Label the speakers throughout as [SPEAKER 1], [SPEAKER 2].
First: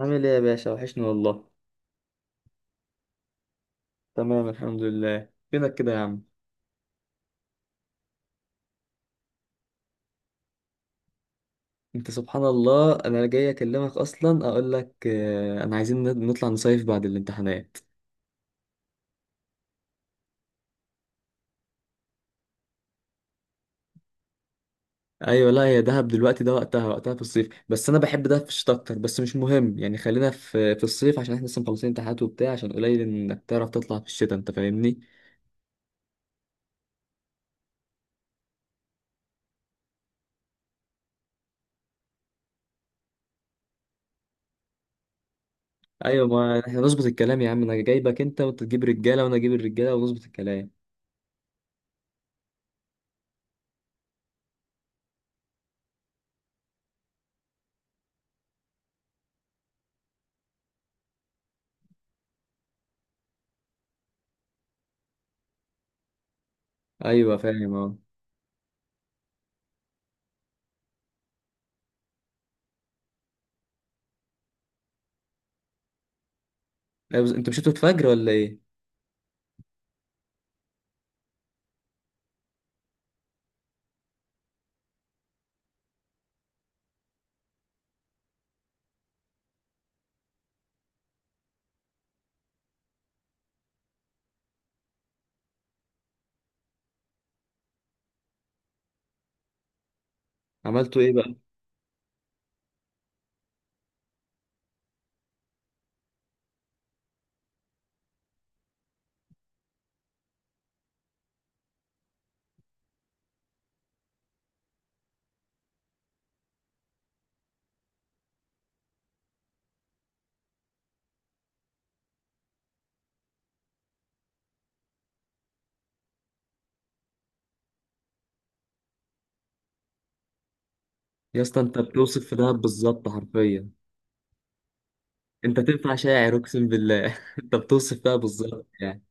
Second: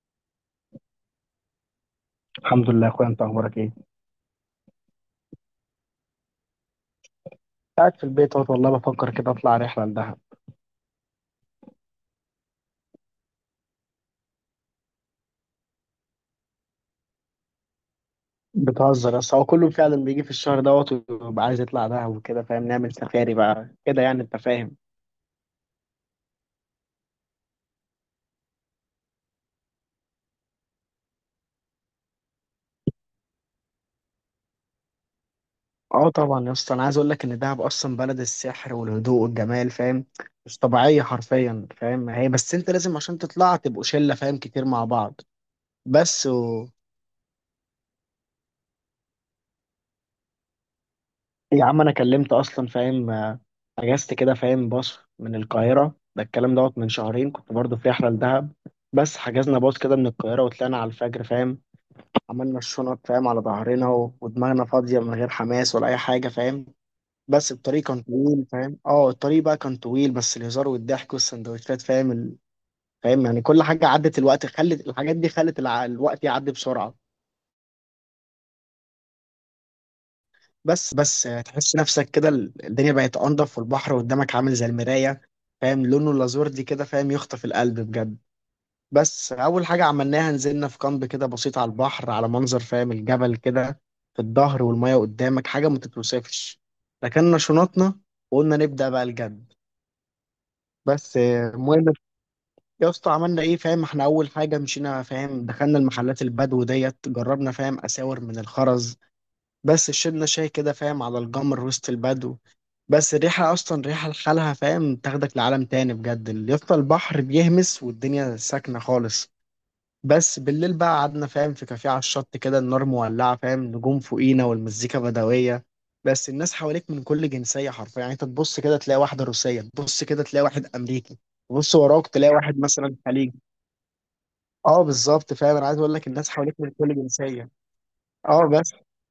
[SPEAKER 1] عامل ايه يا باشا؟ وحشني والله.
[SPEAKER 2] الحمد لله يا اخويا، انت اخبارك ايه؟
[SPEAKER 1] تمام الحمد لله. فينك كده يا عم؟
[SPEAKER 2] قاعد في البيت اهوت. والله بفكر كده اطلع رحله لدهب.
[SPEAKER 1] انت سبحان الله انا جاي اكلمك اصلا اقول لك انا عايزين نطلع نصيف بعد الامتحانات.
[SPEAKER 2] بتهزر؟ بس هو كله فعلا بيجي في الشهر دوت ويبقى عايز يطلع دهب وكده، فاهم؟ نعمل سفاري بقى كده، يعني انت فاهم.
[SPEAKER 1] ايوه لا هي دهب دلوقتي ده وقتها، وقتها في الصيف، بس انا بحب دهب في الشتاء اكتر، بس مش مهم يعني. خلينا في الصيف عشان احنا لسه مخلصين امتحانات وبتاع، عشان قليل انك تعرف تطلع في الشتاء، انت فاهمني؟
[SPEAKER 2] اه طبعا يا اسطى، انا عايز اقول لك ان دهب اصلا بلد السحر والهدوء والجمال، فاهم؟ مش طبيعيه حرفيا، فاهم؟ هي بس انت لازم عشان تطلع تبقوا شله، فاهم، كتير مع بعض.
[SPEAKER 1] ايوه،
[SPEAKER 2] بس
[SPEAKER 1] ما احنا نظبط الكلام يا عم. انا جايبك انت، وانت تجيب رجاله، وانا اجيب الرجاله، ونظبط الكلام.
[SPEAKER 2] يا عم انا كلمت اصلا، فاهم، اجازت كده، فاهم، باص من القاهره. ده الكلام دوت من شهرين كنت برضو في رحله لدهب. بس حجزنا باص كده من القاهره وطلعنا على الفجر، فاهم. عملنا الشنط، فاهم، على ظهرنا و- ودماغنا فاضيه، من غير حماس ولا اي حاجه، فاهم.
[SPEAKER 1] ايوه
[SPEAKER 2] بس
[SPEAKER 1] فاهم
[SPEAKER 2] الطريق
[SPEAKER 1] اه.
[SPEAKER 2] كان طويل، فاهم، اه الطريق بقى كان طويل، بس الهزار والضحك والسندوتشات، فاهم، فاهم يعني كل حاجه عدت، الوقت خلت الحاجات دي خلت الوقت يعدي بسرعه.
[SPEAKER 1] لا، بس انتوا مشيتوا الفجر ولا ايه؟
[SPEAKER 2] بس تحس نفسك كده ال- الدنيا بقت انضف والبحر قدامك عامل زي المراية، فاهم، لونه اللازور دي كده، فاهم، يخطف القلب بجد. بس اول حاجة عملناها نزلنا في كامب كده بسيط، على البحر، على منظر، فاهم، الجبل كده في الظهر، والمية قدامك حاجة ما تتوصفش. ركننا شنطنا وقلنا نبدأ بقى الجد.
[SPEAKER 1] عملتوا ايه
[SPEAKER 2] بس
[SPEAKER 1] بقى؟
[SPEAKER 2] المهم يا اسطى، عملنا ايه؟ فاهم احنا اول حاجة مشينا، فاهم، دخلنا المحلات البدو ديت، جربنا، فاهم، اساور من الخرز. بس شربنا شاي كده، فاهم، على الجمر وسط البدو. بس الريحة أصلا ريحة لحالها، فاهم، تاخدك لعالم تاني بجد، اللي يفضل البحر بيهمس والدنيا ساكنة خالص. بس بالليل بقى قعدنا، فاهم، في كافيه على الشط كده، النار مولعة، فاهم، نجوم فوقينا والمزيكا بدوية. بس الناس حواليك من كل جنسية، حرفيا يعني انت تبص كده تلاقي واحدة روسية، تبص كده تلاقي واحد أمريكي،
[SPEAKER 1] يا اسطى
[SPEAKER 2] تبص
[SPEAKER 1] انت
[SPEAKER 2] وراك
[SPEAKER 1] بتوصف
[SPEAKER 2] تلاقي
[SPEAKER 1] في
[SPEAKER 2] واحد
[SPEAKER 1] دهب
[SPEAKER 2] مثلا
[SPEAKER 1] بالظبط
[SPEAKER 2] خليجي.
[SPEAKER 1] حرفيا.
[SPEAKER 2] اه بالظبط، فاهم،
[SPEAKER 1] انت
[SPEAKER 2] انا عايز
[SPEAKER 1] تنفع
[SPEAKER 2] اقول لك الناس
[SPEAKER 1] شاعر
[SPEAKER 2] حواليك
[SPEAKER 1] اقسم
[SPEAKER 2] من كل
[SPEAKER 1] بالله
[SPEAKER 2] جنسية.
[SPEAKER 1] انت بتوصف فيها
[SPEAKER 2] اه
[SPEAKER 1] بالظبط
[SPEAKER 2] بس.
[SPEAKER 1] يعني.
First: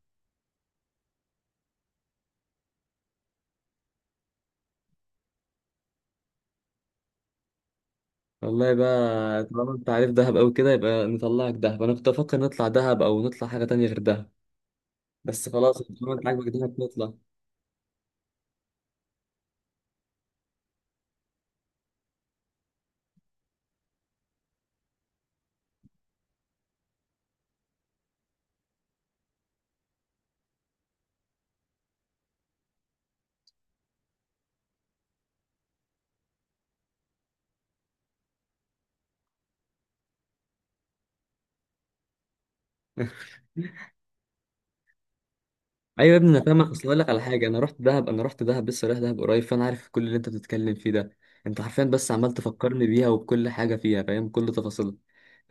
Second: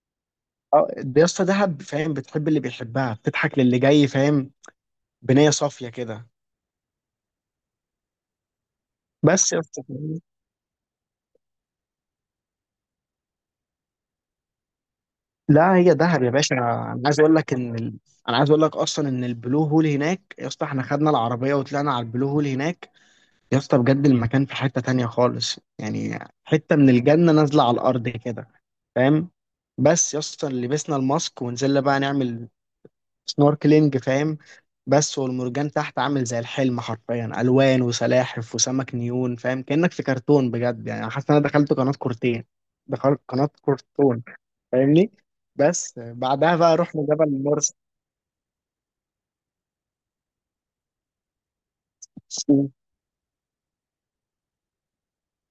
[SPEAKER 2] اه ده يا اسطى دهب، فاهم، بتحب اللي بيحبها، بتضحك للي جاي، فاهم، بنية صافية كده.
[SPEAKER 1] والله بقى
[SPEAKER 2] بس يا
[SPEAKER 1] طالما
[SPEAKER 2] اسطى،
[SPEAKER 1] انت عارف
[SPEAKER 2] فاهم؟
[SPEAKER 1] دهب قوي كده، يبقى نطلعك دهب. انا كنت افكر نطلع دهب او نطلع حاجه تانية غير دهب، بس
[SPEAKER 2] لا
[SPEAKER 1] خلاص
[SPEAKER 2] هي
[SPEAKER 1] طالما
[SPEAKER 2] دهب
[SPEAKER 1] انت
[SPEAKER 2] يا
[SPEAKER 1] عاجبك
[SPEAKER 2] باشا،
[SPEAKER 1] دهب
[SPEAKER 2] انا
[SPEAKER 1] نطلع.
[SPEAKER 2] عايز اقول لك ان انا عايز اقول لك اصلا ان البلو هول هناك يا اسطى، احنا خدنا العربية وطلعنا على البلو هول هناك. يا اسطى بجد المكان في حتة تانية خالص، يعني حتة من الجنة نازلة على الارض كده، فاهم. بس يا اسطى لبسنا الماسك ونزلنا بقى نعمل سنوركلينج، فاهم. بس والمرجان تحت عامل زي الحلم، حرفيا الوان وسلاحف وسمك نيون، فاهم، كانك في كرتون بجد، يعني أنا حاسس ان انا دخلت قناه كرتون، فاهمني. بس
[SPEAKER 1] ايوه يا ابني انا
[SPEAKER 2] بعدها
[SPEAKER 1] فاهمك،
[SPEAKER 2] بقى
[SPEAKER 1] اصل اقول
[SPEAKER 2] رحنا
[SPEAKER 1] لك على
[SPEAKER 2] جبل
[SPEAKER 1] حاجه، انا
[SPEAKER 2] مرسى.
[SPEAKER 1] رحت دهب، انا رحت دهب لسه، رايح دهب قريب، فانا عارف كل اللي انت بتتكلم فيه ده. انت حرفيا بس عمال تفكرني بيها وبكل حاجه فيها، فاهم كل تفاصيلها.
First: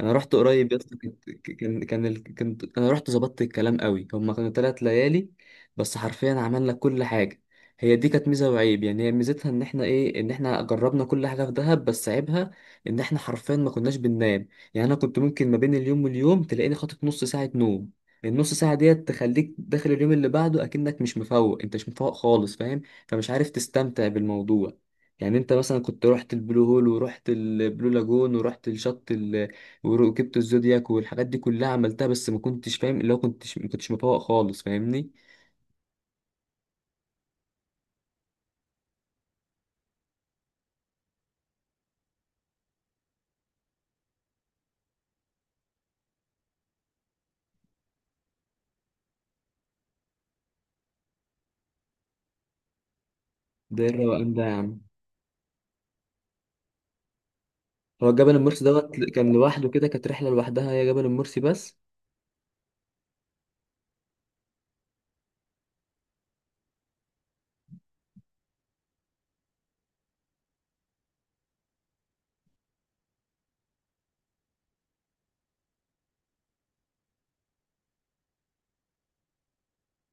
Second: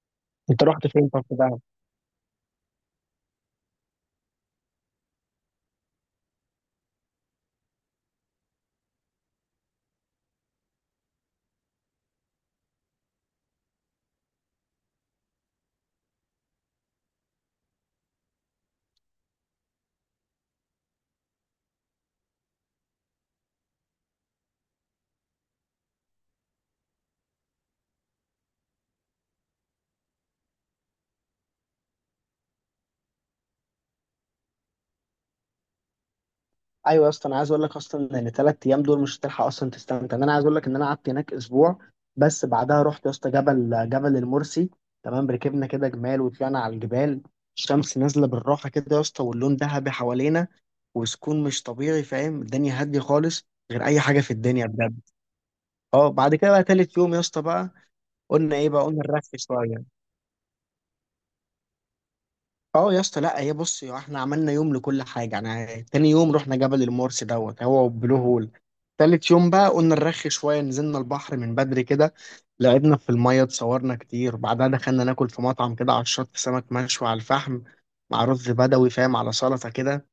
[SPEAKER 1] انا رحت
[SPEAKER 2] انت
[SPEAKER 1] قريب يا
[SPEAKER 2] رحت
[SPEAKER 1] اسطى،
[SPEAKER 2] فين طب
[SPEAKER 1] كنت-
[SPEAKER 2] في دهب؟
[SPEAKER 1] كان كان ال- كنت انا رحت ظبطت الكلام قوي. هما كانوا ثلاث ليالي بس، حرفيا عملنا كل حاجه. هي دي كانت ميزه وعيب، يعني هي ميزتها ان احنا ايه، ان احنا جربنا كل حاجه في دهب، بس عيبها ان احنا حرفيا ما كناش بننام. يعني انا كنت ممكن ما بين اليوم واليوم تلاقيني خاطف نص ساعه نوم. النص ساعة ديت تخليك داخل اليوم اللي بعده أكنك مش مفوق، أنت مش مفوق خالص فاهم. فمش عارف تستمتع بالموضوع. يعني أنت مثلا كنت رحت البلو هول ورحت البلو لاجون ورحت الشط. وركبت الزودياك والحاجات دي كلها عملتها، بس ما كنتش فاهم، اللي هو كنتش، ما كنتش مفوق خالص فاهمني.
[SPEAKER 2] ايوه يا اسطى، انا عايز اقول لك اصلا ان 3 ايام دول مش هتلحق اصلا تستمتع، انا عايز اقول لك ان انا قعدت هناك اسبوع. بس بعدها رحت يا اسطى جبل المرسي. تمام، ركبنا كده جمال وطلعنا على الجبال. الشمس نازله بالراحه كده يا اسطى، واللون ذهبي حوالينا، وسكون مش طبيعي، فاهم، الدنيا هاديه خالص،
[SPEAKER 1] ده
[SPEAKER 2] غير
[SPEAKER 1] إيه
[SPEAKER 2] اي حاجه في
[SPEAKER 1] الروقان ده يا
[SPEAKER 2] الدنيا
[SPEAKER 1] عم؟
[SPEAKER 2] بجد. اه بعد كده بقى تالت يوم يا اسطى بقى
[SPEAKER 1] هو جبل
[SPEAKER 2] قلنا
[SPEAKER 1] المرسي
[SPEAKER 2] ايه بقى؟
[SPEAKER 1] دوت
[SPEAKER 2] قلنا
[SPEAKER 1] كان
[SPEAKER 2] نرخي
[SPEAKER 1] لوحده
[SPEAKER 2] شويه.
[SPEAKER 1] كده؟ كانت رحلة لوحدها هي، جبل المرسي بس؟
[SPEAKER 2] اه يا اسطى لا هي بص، يا احنا عملنا يوم لكل حاجه، يعني تاني يوم رحنا جبل المورس دوت هو وبلو هول. تالت يوم بقى قلنا نرخي شويه، نزلنا البحر من بدري كده، لعبنا في الميه، اتصورنا كتير. بعدها دخلنا ناكل في مطعم كده على الشط، سمك مشوي على الفحم مع رز بدوي، فاهم، على سلطه كده.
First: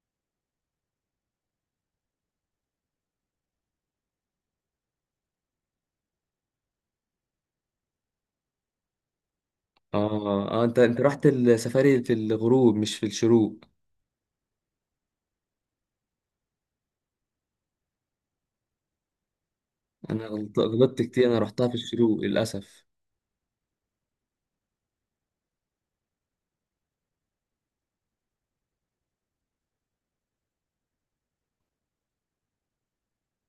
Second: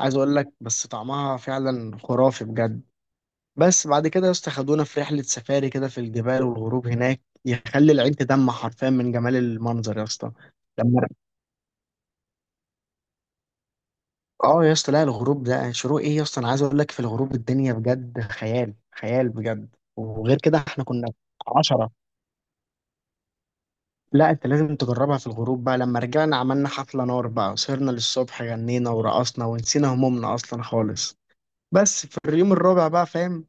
[SPEAKER 2] عايز اقول لك بس طعمها فعلا خرافي بجد. بس بعد كده يا اسطى خدونا في رحله سفاري كده في الجبال، والغروب هناك يخلي العين تدمع حرفيا من جمال المنظر يا اسطى.
[SPEAKER 1] اه اه، انت انت رحت السفاري في الغروب مش في الشروق؟
[SPEAKER 2] اه يا اسطى، لا الغروب ده، شروق ايه يا اسطى؟ انا عايز اقول لك في الغروب الدنيا بجد خيال، خيال بجد.
[SPEAKER 1] انا
[SPEAKER 2] وغير كده احنا
[SPEAKER 1] غلطت
[SPEAKER 2] كنا
[SPEAKER 1] كتير، انا رحتها في
[SPEAKER 2] 10.
[SPEAKER 1] الشروق للاسف.
[SPEAKER 2] لا انت لازم تجربها في الغروب بقى. لما رجعنا عملنا حفلة نار بقى، سهرنا للصبح، غنينا ورقصنا ونسينا همومنا اصلا خالص. بس في اليوم الرابع بقى، فاهم،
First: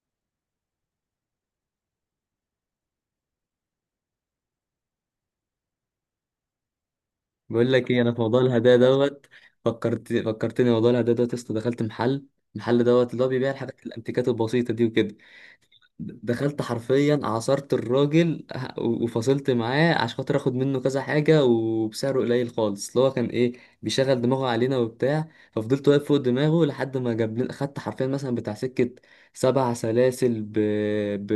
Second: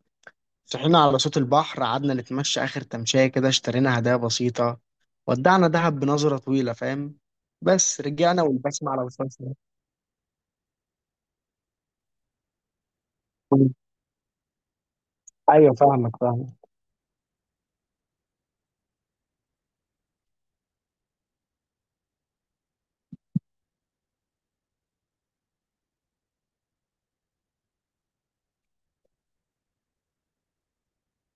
[SPEAKER 2] صحينا على صوت البحر، قعدنا نتمشى اخر تمشية كده، اشترينا هدايا بسيطة، ودعنا دهب بنظرة طويلة، فاهم.
[SPEAKER 1] بقول لك
[SPEAKER 2] بس
[SPEAKER 1] ايه، انا في موضوع
[SPEAKER 2] رجعنا
[SPEAKER 1] الهدايا
[SPEAKER 2] والبسمة على
[SPEAKER 1] دوت،
[SPEAKER 2] وشنا.
[SPEAKER 1] فكرت، فكرتني موضوع الهدايا دوت يا اسطى. دخلت محل، المحل دوت اللي هو بيبيع الحاجات الانتيكات البسيطه دي وكده،
[SPEAKER 2] ايوه، فاهمك
[SPEAKER 1] دخلت
[SPEAKER 2] فاهمك.
[SPEAKER 1] حرفيا عصرت الراجل وفصلت معاه عشان خاطر اخد منه كذا حاجه وبسعره قليل خالص، اللي هو كان ايه، بيشغل دماغه علينا وبتاع. ففضلت واقف فوق دماغه لحد ما جاب لنا، خدت حرفيا مثلا بتاع سكه 7 سلاسل ب...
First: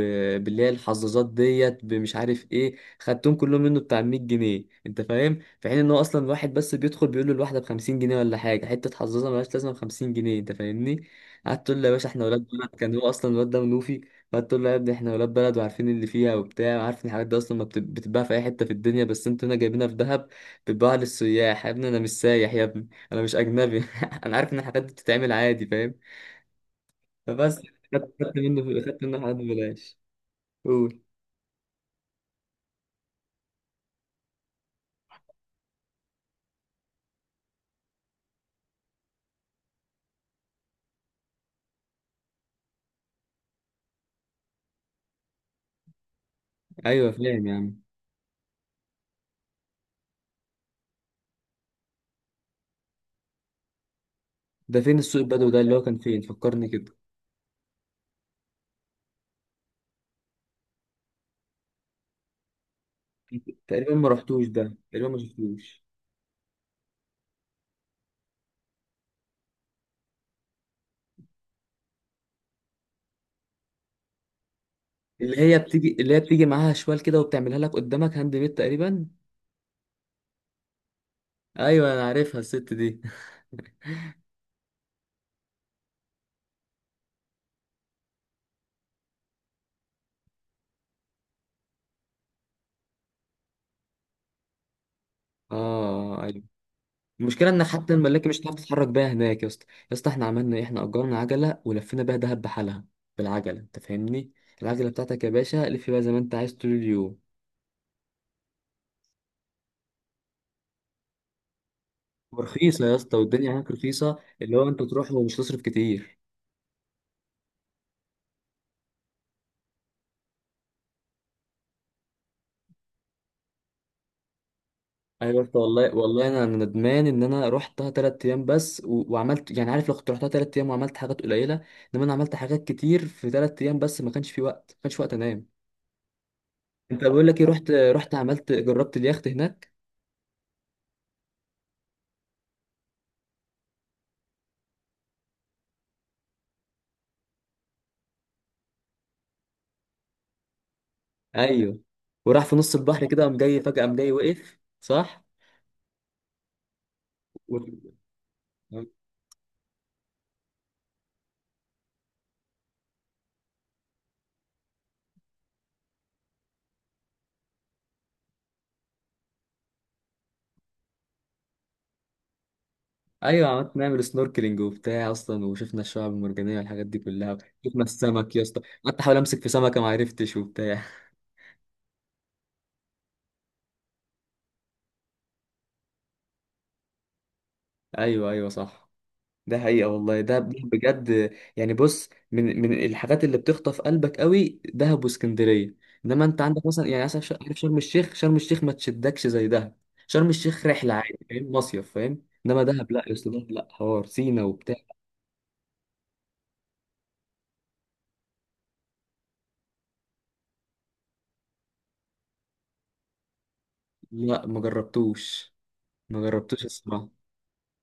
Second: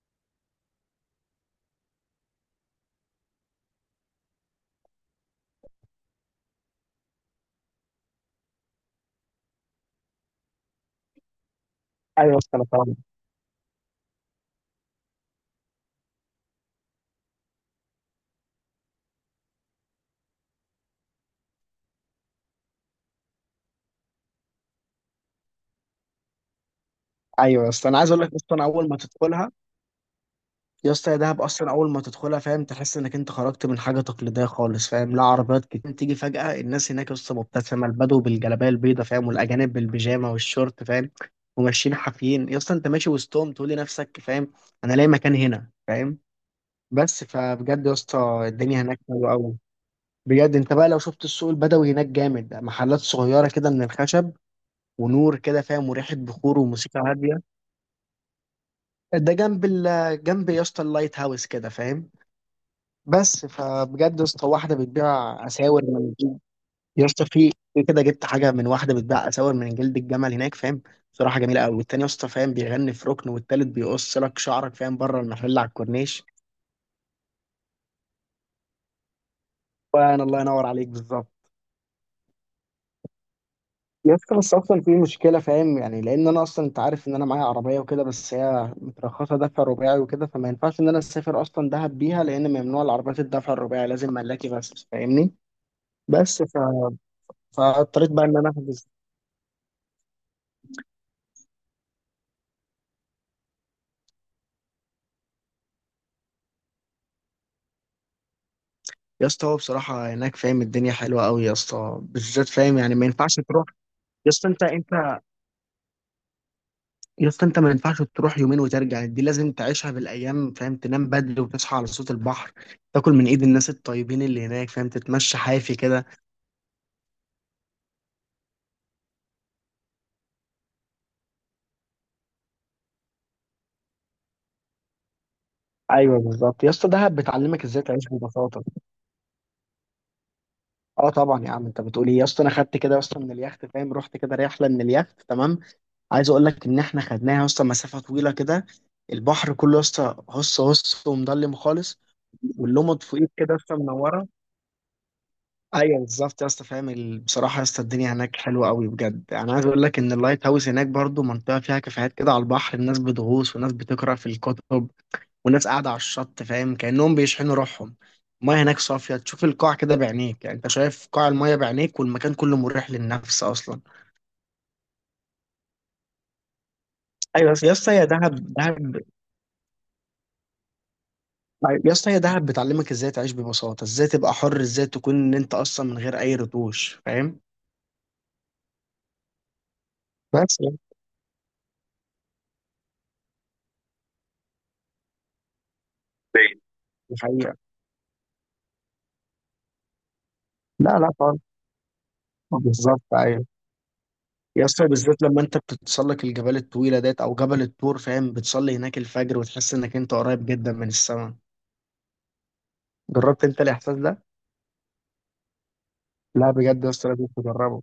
[SPEAKER 1] باللي هي الحظاظات ديت بمش عارف ايه، خدتهم كلهم منه بتاع 100 جنيه انت فاهم، في حين ان هو اصلا واحد بس بيدخل بيقول له الواحده ب 50 جنيه ولا حاجه، حته حظاظه ملهاش لازمه ب 50 جنيه انت فاهمني. قعدت تقول له يا باشا احنا
[SPEAKER 2] ايوه.
[SPEAKER 1] ولاد بلد، كان هو اصلا الواد ده منوفي، فتقول له يا ابني احنا ولاد بلد وعارفين اللي فيها وبتاع، عارف ان الحاجات دي اصلا ما بت- بتتباع في اي حته في الدنيا، بس انتوا هنا جايبينها في دهب بتتباع للسياح. يا ابني انا مش سايح، يا ابني انا مش اجنبي انا عارف ان الحاجات دي بتتعمل عادي فاهم. فبس.
[SPEAKER 2] ايوه يا اسطى، انا عايز
[SPEAKER 1] خدت
[SPEAKER 2] اقول لك
[SPEAKER 1] خدت منه
[SPEAKER 2] اصلا اول ما
[SPEAKER 1] خدت منه حاجات
[SPEAKER 2] تدخلها،
[SPEAKER 1] ببلاش.
[SPEAKER 2] يا
[SPEAKER 1] قول.
[SPEAKER 2] اسطى يا دهب، اصلا اول ما تدخلها، فاهم، تحس انك انت خرجت من حاجه تقليديه خالص، فاهم، لا عربيات كتير تيجي فجاه، الناس هناك يا اسطى مبتسمه، البدو بالجلابيه البيضاء، فاهم، والاجانب بالبيجامه والشورت، فاهم، وماشيين حافيين يا اسطى، انت ماشي وسطهم تقول لنفسك، فاهم، انا لاقي مكان هنا، فاهم.
[SPEAKER 1] ايوه
[SPEAKER 2] بس
[SPEAKER 1] فاهم يا عم.
[SPEAKER 2] فبجد يا اسطى الدنيا هناك حلوه قوي بجد. انت بقى لو شفت السوق البدوي هناك جامد، محلات صغيره كده من الخشب،
[SPEAKER 1] ده فين السوق
[SPEAKER 2] ونور
[SPEAKER 1] البدوي
[SPEAKER 2] كده،
[SPEAKER 1] ده، اللي هو
[SPEAKER 2] فاهم،
[SPEAKER 1] كان
[SPEAKER 2] وريحه
[SPEAKER 1] فين؟
[SPEAKER 2] بخور،
[SPEAKER 1] فكرني كده.
[SPEAKER 2] وموسيقى هاديه. ده جنب جنب يا اسطى اللايت هاوس كده، فاهم. بس
[SPEAKER 1] تقريبا ما
[SPEAKER 2] فبجد يا
[SPEAKER 1] رحتوش
[SPEAKER 2] اسطى
[SPEAKER 1] ده،
[SPEAKER 2] واحده
[SPEAKER 1] تقريبا ما
[SPEAKER 2] بتبيع اساور
[SPEAKER 1] شفتوش.
[SPEAKER 2] من جلد. يا اسطى في كده جبت حاجه من واحده بتبيع اساور من جلد الجمل هناك، فاهم، صراحه جميله قوي. والتاني يا اسطى، فاهم، بيغني في ركن، والتالت بيقص لك شعرك، فاهم، بره
[SPEAKER 1] اللي
[SPEAKER 2] المحل
[SPEAKER 1] هي
[SPEAKER 2] على
[SPEAKER 1] بتيجي، اللي هي
[SPEAKER 2] الكورنيش.
[SPEAKER 1] بتيجي معاها شوال كده وبتعملها لك قدامك هاند ميد تقريبا.
[SPEAKER 2] وانا الله ينور عليك، بالظبط.
[SPEAKER 1] ايوه انا عارفها الست دي.
[SPEAKER 2] يا اسطى بس اصلا في مشكله، فاهم، يعني لان انا اصلا، انت عارف ان انا معايا عربيه وكده، بس هي مترخصه دفع رباعي وكده، فما ينفعش ان انا اسافر اصلا دهب بيها، لان ممنوع العربيات الدفع الرباعي، لازم ملاكي بس، فاهمني.
[SPEAKER 1] اه.
[SPEAKER 2] بس
[SPEAKER 1] المشكله ان حتى
[SPEAKER 2] فاضطريت بقى
[SPEAKER 1] الملاكي
[SPEAKER 2] ان
[SPEAKER 1] مش
[SPEAKER 2] انا
[SPEAKER 1] هتعرف تتحرك
[SPEAKER 2] احجز.
[SPEAKER 1] بيها هناك يا اسطى. يا اسطى احنا عملنا ايه، احنا اجرنا عجله ولفينا بيها دهب بحالها، بالعجله انت فاهمني. العجله بتاعتك يا باشا لف بيها زي ما انت عايز طول اليوم.
[SPEAKER 2] يا اسطى هو بصراحه هناك، فاهم، الدنيا حلوه قوي يا اسطى، بالذات، فاهم
[SPEAKER 1] ورخيصه يا
[SPEAKER 2] يعني، ما
[SPEAKER 1] اسطى،
[SPEAKER 2] ينفعش
[SPEAKER 1] والدنيا
[SPEAKER 2] تروح.
[SPEAKER 1] هناك رخيصه،
[SPEAKER 2] يا اسطى
[SPEAKER 1] اللي
[SPEAKER 2] انت
[SPEAKER 1] هو انت تروح
[SPEAKER 2] انت
[SPEAKER 1] ومش تصرف كتير.
[SPEAKER 2] يا اسطى، انت ما ينفعش تروح يومين وترجع، دي لازم تعيشها بالايام، فاهم، تنام بدري وتصحى على صوت البحر، تاكل من ايد الناس الطيبين اللي هناك، فاهم،
[SPEAKER 1] ايوه
[SPEAKER 2] تتمشى
[SPEAKER 1] يا اسطى،
[SPEAKER 2] حافي
[SPEAKER 1] والله
[SPEAKER 2] كده.
[SPEAKER 1] والله انا أنا ندمان ان انا رحتها تلات ايام بس، وعملت يعني، عارف لو كنت رحتها تلات ايام وعملت حاجات قليله، انما انا عملت حاجات كتير في تلات ايام بس، ما كانش في وقت، ما كانش وقت انام.
[SPEAKER 2] ايوه بالظبط يا اسطى،
[SPEAKER 1] انت
[SPEAKER 2] دهب
[SPEAKER 1] بقول لك ايه،
[SPEAKER 2] بتعلمك
[SPEAKER 1] رحت
[SPEAKER 2] ازاي تعيش
[SPEAKER 1] رحت عملت،
[SPEAKER 2] ببساطه.
[SPEAKER 1] جربت اليخت هناك.
[SPEAKER 2] اه طبعا يا عم انت بتقول ايه؟ يا اسطى انا خدت كده يا اسطى من اليخت، فاهم، رحت كده رحله من اليخت. تمام. عايز اقول لك ان احنا خدناها يا اسطى مسافه طويله كده، البحر كله يا اسطى هص هص، ومضلم
[SPEAKER 1] ايوه.
[SPEAKER 2] خالص،
[SPEAKER 1] وراح في نص
[SPEAKER 2] واللمض
[SPEAKER 1] البحر كده،
[SPEAKER 2] فوقيك
[SPEAKER 1] قام
[SPEAKER 2] كده يا
[SPEAKER 1] جاي
[SPEAKER 2] اسطى
[SPEAKER 1] فجأة، قام جاي
[SPEAKER 2] منوره.
[SPEAKER 1] وقف صح.
[SPEAKER 2] ايوه بالظبط يا اسطى، فاهم بصراحه
[SPEAKER 1] و...
[SPEAKER 2] يا اسطى الدنيا هناك حلوه قوي بجد. انا عايز اقول لك ان اللايت هاوس هناك برضو منطقه فيها كافيهات كده على البحر، الناس بتغوص، وناس بتقرا في الكتب، وناس قاعده على الشط، فاهم، كانهم بيشحنوا روحهم. المايه هناك صافيه، تشوف القاع كده بعينيك، يعني انت شايف قاع المايه بعينيك، والمكان كله مريح للنفس
[SPEAKER 1] ايوه عملت،
[SPEAKER 2] اصلا.
[SPEAKER 1] نعمل سنوركلينج وبتاع اصلا، وشفنا الشعب المرجانيه والحاجات دي كلها.
[SPEAKER 2] ايوه يا
[SPEAKER 1] شفنا
[SPEAKER 2] اسطى، يا
[SPEAKER 1] السمك يا
[SPEAKER 2] دهب
[SPEAKER 1] اسطى، قعدت
[SPEAKER 2] دهب.
[SPEAKER 1] احاول امسك في سمكه ما عرفتش وبتاع
[SPEAKER 2] أيوة. يا اسطى هي دهب بتعلمك ازاي تعيش ببساطة، ازاي تبقى حر، ازاي تكون ان انت اصلا من غير اي رتوش، فاهم.
[SPEAKER 1] ايوه ايوه صح. ده حقيقه والله ده
[SPEAKER 2] بس يعني.
[SPEAKER 1] بجد. يعني بص، من الحاجات اللي بتخطف قلبك قوي دهب واسكندريه. انما انت
[SPEAKER 2] طيب.
[SPEAKER 1] عندك مثلا، يعني
[SPEAKER 2] دي
[SPEAKER 1] مثلا
[SPEAKER 2] حقيقة.
[SPEAKER 1] عارف شرم الشيخ، شرم الشيخ ما تشدكش زي دهب. شرم الشيخ رحله
[SPEAKER 2] لا لا
[SPEAKER 1] عادي
[SPEAKER 2] خالص.
[SPEAKER 1] فاهم، مصيف فاهم، انما دهب
[SPEAKER 2] بالظبط،
[SPEAKER 1] لا يا اسطى،
[SPEAKER 2] ايوه.
[SPEAKER 1] دهب لا، حوار سينا
[SPEAKER 2] يا
[SPEAKER 1] وبتاع.
[SPEAKER 2] اسطى بالذات لما انت بتتسلق الجبال الطويلة ديت، او جبل الطور، فاهم، بتصلي هناك الفجر وتحس انك انت قريب جدا من السماء. جربت انت الاحساس ده؟
[SPEAKER 1] لا ما جربتوش، ما
[SPEAKER 2] لا
[SPEAKER 1] جربتوش
[SPEAKER 2] بجد يا
[SPEAKER 1] الصراحة.
[SPEAKER 2] اسطى لازم تجربه.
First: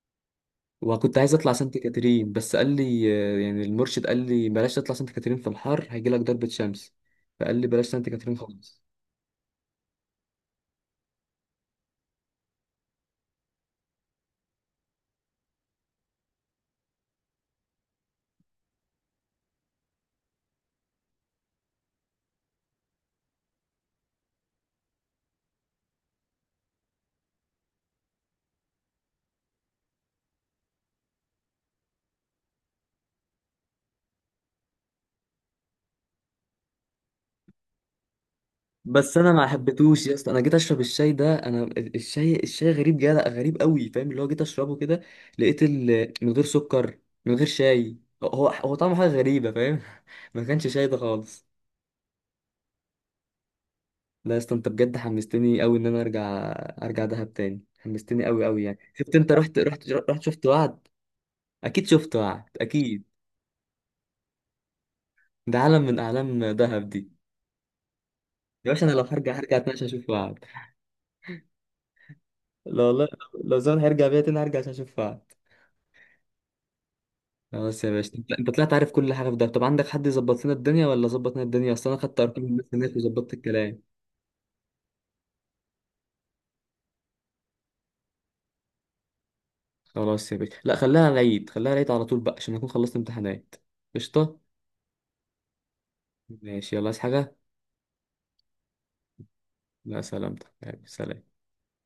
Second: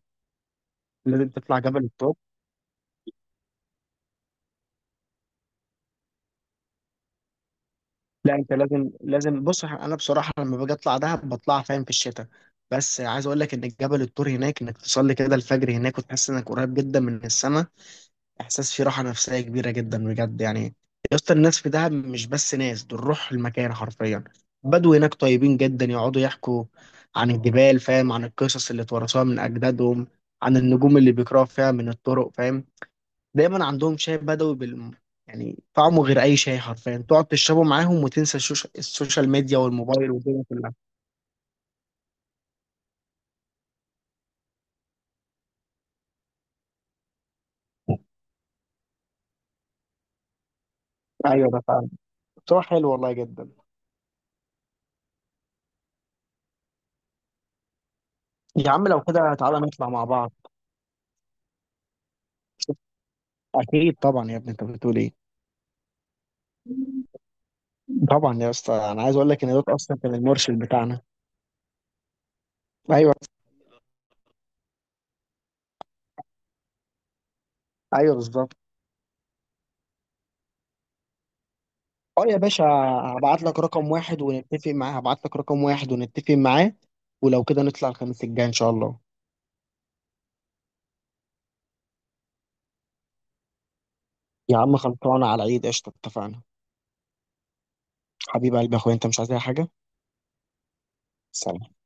[SPEAKER 1] وكنت
[SPEAKER 2] لازم
[SPEAKER 1] عايز اطلع
[SPEAKER 2] تطلع
[SPEAKER 1] سانت
[SPEAKER 2] جبل الطور.
[SPEAKER 1] كاترين بس قال لي، يعني المرشد قال لي بلاش تطلع سانت كاترين في الحر هيجي لك ضربة شمس، فقال لي بلاش سانت
[SPEAKER 2] لا
[SPEAKER 1] كاترين
[SPEAKER 2] انت
[SPEAKER 1] خالص.
[SPEAKER 2] لازم، لازم، بص انا بصراحه لما باجي اطلع دهب بطلع، فاهم، في الشتاء. بس عايز اقول لك ان جبل الطور هناك، انك تصلي كده الفجر هناك وتحس انك قريب جدا من السماء، احساس فيه راحه نفسيه كبيره جدا بجد يعني. يا اسطى الناس في دهب مش بس ناس، دول روح المكان حرفيا. بدو هناك طيبين جدا، يقعدوا يحكوا عن الجبال، فاهم، عن القصص اللي اتورثوها من اجدادهم، عن النجوم اللي بيقراوا فيها من الطرق، فاهم. دايما عندهم شاي بدوي بال، يعني طعمه غير اي شاي حرفيا، تقعد تشربه معاهم وتنسى
[SPEAKER 1] بس
[SPEAKER 2] السوشيال
[SPEAKER 1] انا ما
[SPEAKER 2] ميديا
[SPEAKER 1] حبيتهوش
[SPEAKER 2] والموبايل
[SPEAKER 1] يا اسطى، انا
[SPEAKER 2] والدنيا
[SPEAKER 1] جيت
[SPEAKER 2] كلها.
[SPEAKER 1] اشرب الشاي ده، انا الشاي، الشاي غريب جدا، غريب قوي فاهم، اللي هو جيت اشربه كده، لقيت من غير سكر، من غير شاي، هو هو طعمه حاجة غريبة فاهم. ما كانش شاي ده خالص.
[SPEAKER 2] ايوه ده فعلا، بصراحه حلو والله جدا.
[SPEAKER 1] لا يا اسطى انت بجد حمستني قوي ان انا ارجع، ارجع دهب تاني. حمستني قوي قوي
[SPEAKER 2] يا
[SPEAKER 1] يعني،
[SPEAKER 2] عم لو
[SPEAKER 1] شفت انت
[SPEAKER 2] كده
[SPEAKER 1] رحت
[SPEAKER 2] تعالى نطلع
[SPEAKER 1] رحت
[SPEAKER 2] مع
[SPEAKER 1] رحت
[SPEAKER 2] بعض.
[SPEAKER 1] شفت وعد. اكيد شفت وعد اكيد.
[SPEAKER 2] اكيد طبعا يا ابني، انت بتقول ايه؟
[SPEAKER 1] ده عالم من اعلام دهب دي.
[SPEAKER 2] طبعا يا
[SPEAKER 1] يا
[SPEAKER 2] اسطى،
[SPEAKER 1] باشا انا لو
[SPEAKER 2] انا عايز اقول
[SPEAKER 1] هرجع
[SPEAKER 2] لك ان
[SPEAKER 1] هرجع
[SPEAKER 2] ده
[SPEAKER 1] تاني عشان
[SPEAKER 2] اصلا
[SPEAKER 1] اشوف
[SPEAKER 2] كان
[SPEAKER 1] وعد،
[SPEAKER 2] المرشد بتاعنا.
[SPEAKER 1] لو والله،
[SPEAKER 2] ايوه
[SPEAKER 1] لو زمان هيرجع بيا تاني هرجع عشان اشوف وعد. خلاص يا باشا،
[SPEAKER 2] ايوه
[SPEAKER 1] انت انت
[SPEAKER 2] بالظبط.
[SPEAKER 1] طلعت عارف كل حاجه في دهب، طب عندك حد يظبط لنا الدنيا، ولا ظبط لنا الدنيا، اصل انا خدت
[SPEAKER 2] اه يا
[SPEAKER 1] ارقام
[SPEAKER 2] باشا،
[SPEAKER 1] الناس هناك وظبطت الكلام.
[SPEAKER 2] هبعت لك رقم واحد ونتفق معاه، ولو كده نطلع الخميس الجاي ان شاء الله.
[SPEAKER 1] خلاص يا باشا، لا خليها العيد، خليها العيد على طول بقى عشان اكون خلصت امتحانات. قشطه.
[SPEAKER 2] يا عم خلصانه على العيد، قشطه، اتفقنا.
[SPEAKER 1] ماشي يلا، عايز حاجه؟
[SPEAKER 2] حبيب قلبي يا اخويا، انت مش عايز اي حاجه؟
[SPEAKER 1] لا سلامتك، سلام.
[SPEAKER 2] سلام.